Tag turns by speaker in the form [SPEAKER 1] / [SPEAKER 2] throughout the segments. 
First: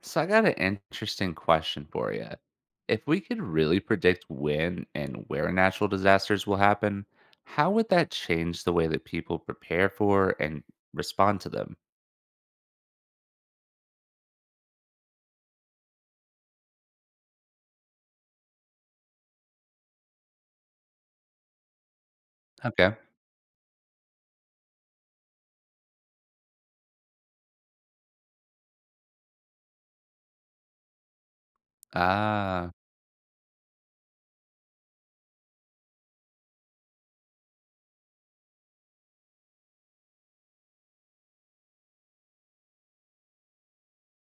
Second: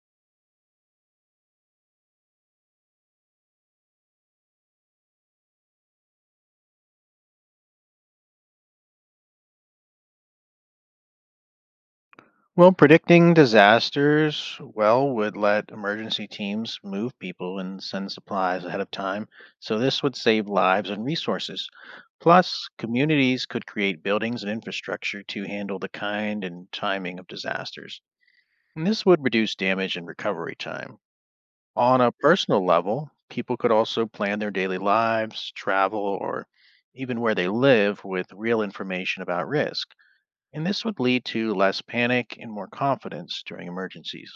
[SPEAKER 1] So I got an interesting question for you. If we could really predict when and where natural disasters will happen, how would that change the way that people prepare for and respond to them?
[SPEAKER 2] Well, predicting disasters well would let emergency teams move people and send supplies ahead of time, so this would save lives and resources. Plus,
[SPEAKER 1] Okay.
[SPEAKER 2] communities could create buildings and infrastructure to handle the kind and timing of disasters. And this would reduce damage and recovery time. On a personal
[SPEAKER 1] Ah.
[SPEAKER 2] level, people could also plan their daily lives, travel, or even where they live with real information about risk and this would lead to less panic and more confidence during emergencies.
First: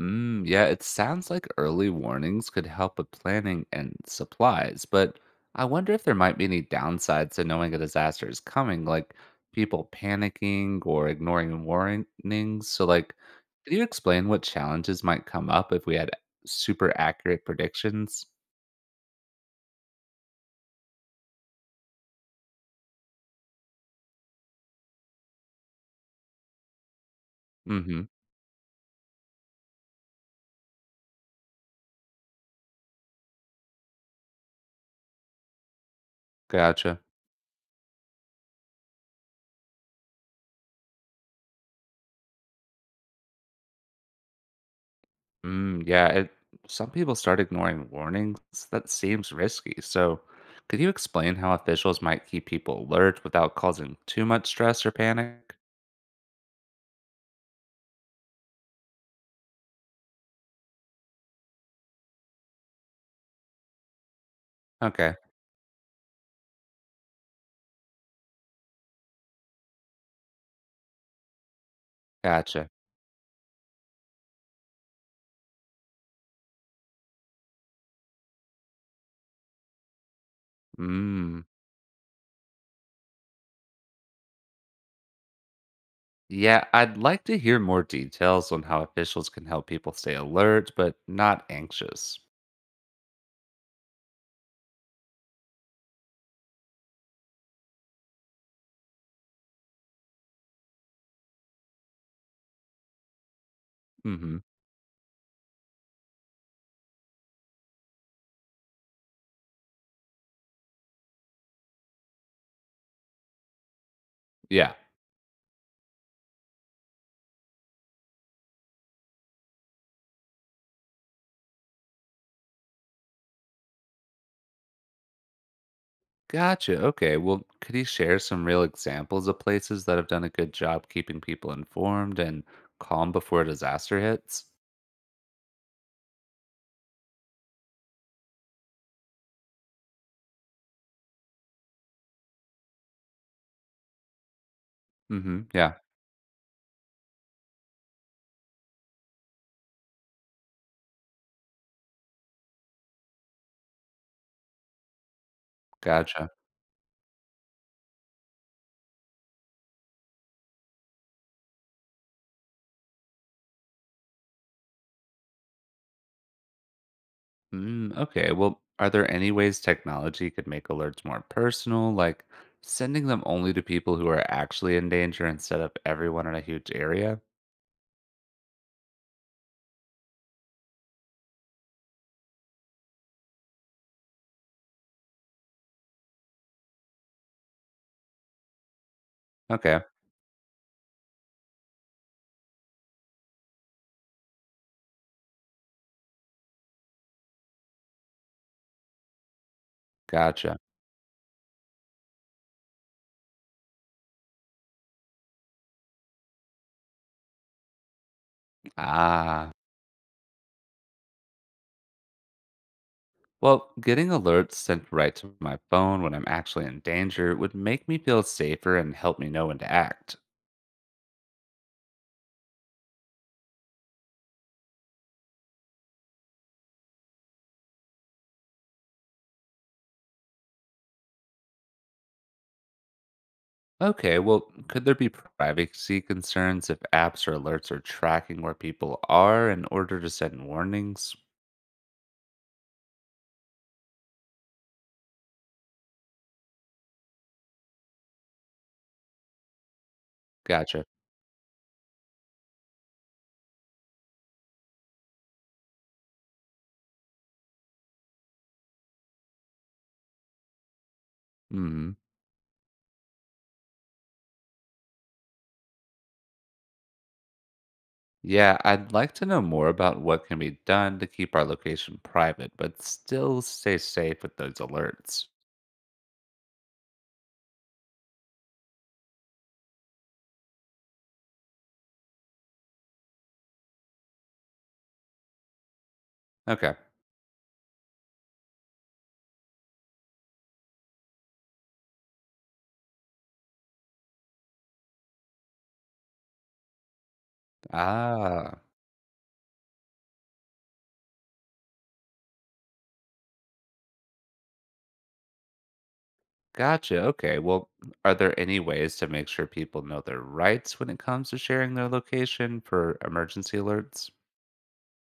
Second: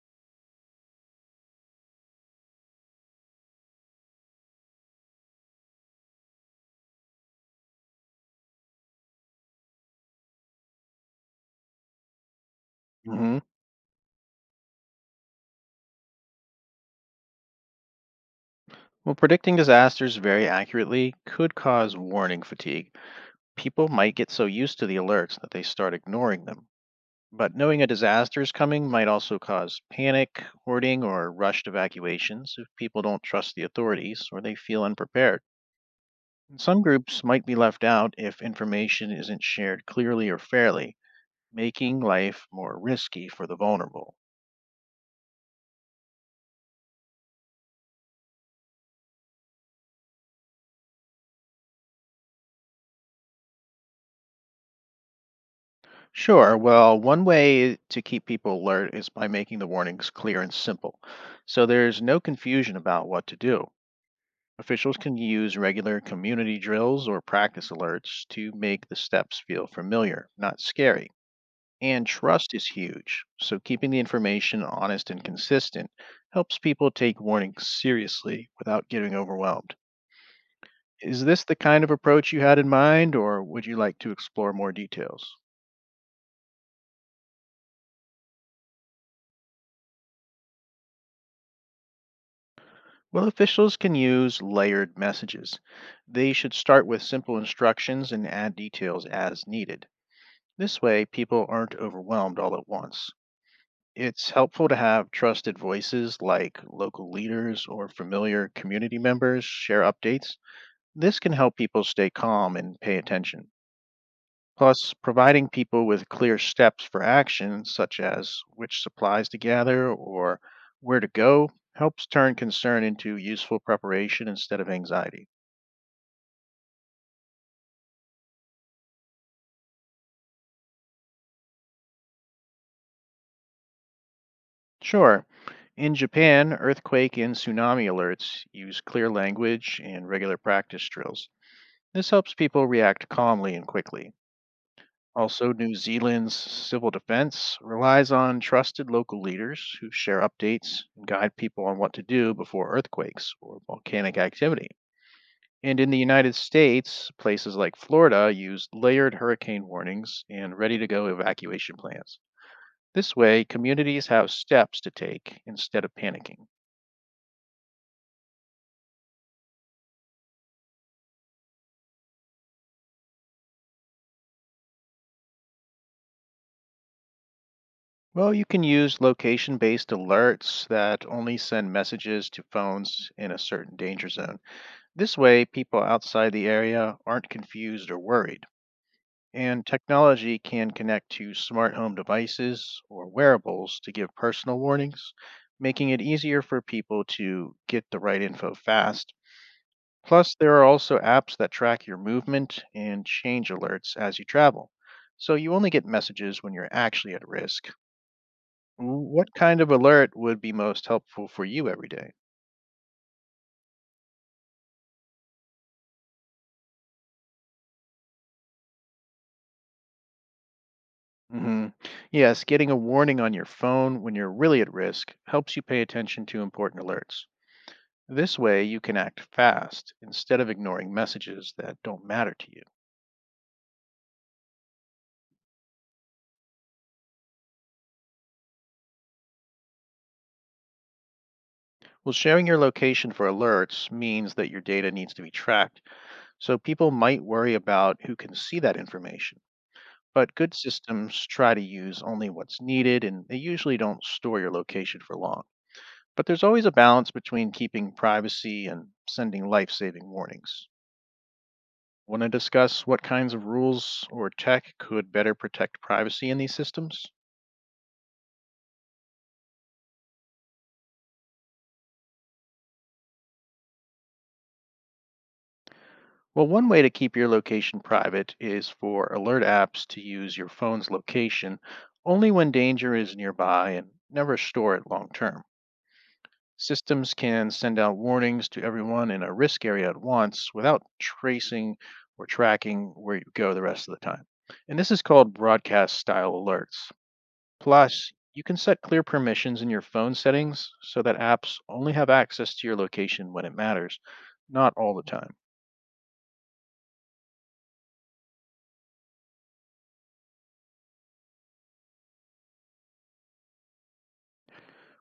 [SPEAKER 1] Mm, yeah, it sounds like early warnings could help with planning and supplies, but I wonder if there might be any downsides to knowing a disaster is coming, like people panicking or ignoring warnings. So,
[SPEAKER 2] Hmm.
[SPEAKER 1] could you explain what challenges might come up if we had super accurate predictions?
[SPEAKER 2] Well, predicting disasters very accurately could cause warning fatigue. People might get so used to the alerts that they start ignoring them. But knowing a
[SPEAKER 1] Mm-hmm.
[SPEAKER 2] disaster is coming might also cause panic, hoarding, or rushed evacuations if people don't trust the authorities or they feel unprepared. And some
[SPEAKER 1] Gotcha.
[SPEAKER 2] groups might be left out if information isn't shared clearly or fairly, making life more risky for the vulnerable.
[SPEAKER 1] Mm, yeah, some people start ignoring warnings. That seems risky. So, could you explain how officials might keep people alert without causing too much stress or panic?
[SPEAKER 2] Sure. Well, one way to keep people alert is by making the warnings clear and simple, so there's no confusion about what to do. Officials
[SPEAKER 1] Okay,
[SPEAKER 2] can use regular community drills or practice alerts to make the steps feel familiar, not scary. And trust is
[SPEAKER 1] gotcha.
[SPEAKER 2] huge, so keeping the information honest and consistent helps people take warnings seriously without getting overwhelmed. Is
[SPEAKER 1] Mm.
[SPEAKER 2] this the kind of approach you had in mind, or would you like to explore more details?
[SPEAKER 1] Yeah, I'd like to hear more details on how officials can help people stay alert but not anxious.
[SPEAKER 2] Well, officials can use layered messages. They should start with simple instructions and add details as needed. This way, people aren't overwhelmed all at once. It's
[SPEAKER 1] Mm-hmm.
[SPEAKER 2] helpful to have trusted voices like local leaders or familiar community members share updates. This can help people stay calm and pay attention.
[SPEAKER 1] Yeah,
[SPEAKER 2] Plus, providing people with clear steps for action, such as which supplies to gather or where to go, helps turn concern into useful preparation instead of anxiety.
[SPEAKER 1] gotcha. Okay, well, could you share some real examples of places that have done a good job keeping people informed and calm before a disaster hits?
[SPEAKER 2] Sure, in Japan, earthquake and tsunami alerts use clear language and regular practice drills. This helps people react calmly and quickly.
[SPEAKER 1] Mm-hmm.
[SPEAKER 2] Also, New
[SPEAKER 1] Yeah,
[SPEAKER 2] Zealand's civil defense relies on trusted local leaders who share updates and guide people on what to do before earthquakes or volcanic activity. And in the
[SPEAKER 1] gotcha.
[SPEAKER 2] United States, places like Florida use layered hurricane warnings and ready to go evacuation plans. This way, communities have steps to take instead of panicking.
[SPEAKER 1] Mm, okay. Well, are there any ways technology could make alerts more personal, like sending them only to people who are actually in danger instead of everyone in a huge area?
[SPEAKER 2] Well, you can use location based alerts that only send messages to phones in a certain danger zone. This way, people outside the area aren't confused or worried. And
[SPEAKER 1] Okay,
[SPEAKER 2] technology can connect to smart home devices or wearables to give personal warnings, making it easier for people to get the right info fast. Plus, there
[SPEAKER 1] gotcha.
[SPEAKER 2] are also apps that track your movement and change alerts as you travel. So you only get messages when you're actually at risk. What
[SPEAKER 1] Ah,
[SPEAKER 2] kind of alert would be most helpful for you every day?
[SPEAKER 1] well, getting alerts sent right to my phone when I'm actually in danger would make me feel safer and help me know when to act.
[SPEAKER 2] Mm-hmm. Yes, getting a warning on your phone when you're really at risk helps you pay attention to important alerts. This way, you can act fast instead of ignoring messages that don't matter to you.
[SPEAKER 1] Okay, well, could there be privacy concerns if apps or alerts are tracking where people are in order to send warnings?
[SPEAKER 2] Well, sharing your location for alerts means that your data needs to be tracked, so people might worry about who can see that information. But good
[SPEAKER 1] Gotcha.
[SPEAKER 2] systems try to use only what's needed, and they usually don't store your location for long. But there's always a balance between keeping privacy and sending life saving warnings.
[SPEAKER 1] Hmm.
[SPEAKER 2] Want to discuss what kinds of rules or tech could better protect privacy in these systems?
[SPEAKER 1] Yeah, I'd like to know more about what can be done to keep our location private, but still stay safe with those alerts.
[SPEAKER 2] Well, one way to keep your location private is for alert apps to use your phone's location only when danger is nearby and never store it long term.
[SPEAKER 1] Okay.
[SPEAKER 2] Systems can send out warnings to everyone in a risk area at once without tracing or tracking where you go the rest of the time. And this is called broadcast style alerts. Plus, you can
[SPEAKER 1] Ah,
[SPEAKER 2] set clear permissions in your phone settings so that apps only have access to your location when it matters, not all the time.
[SPEAKER 1] gotcha. Okay. Well, are there any ways to make sure people know their rights when it comes to sharing their location for emergency alerts?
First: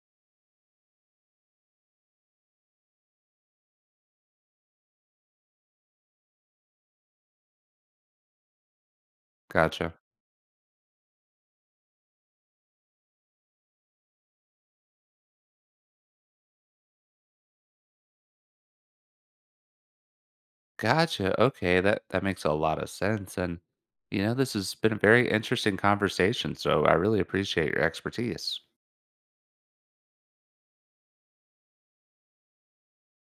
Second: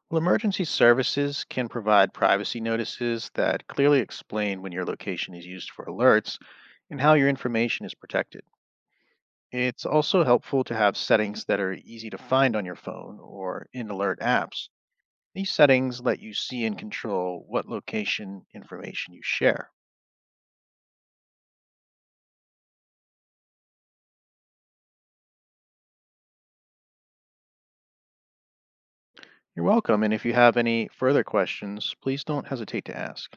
[SPEAKER 2] Well, emergency services can provide privacy notices that clearly explain when your location is used for alerts and how your information is protected. It's
[SPEAKER 1] Gotcha.
[SPEAKER 2] also helpful to have settings that are easy to find on your phone or in alert apps. These settings let you see and control what location information you share.
[SPEAKER 1] Gotcha. Okay, that makes a lot of sense. And you know, this has been a very interesting conversation, so I really appreciate your expertise.
[SPEAKER 2] You're welcome, and if you have any further questions, please don't hesitate to ask.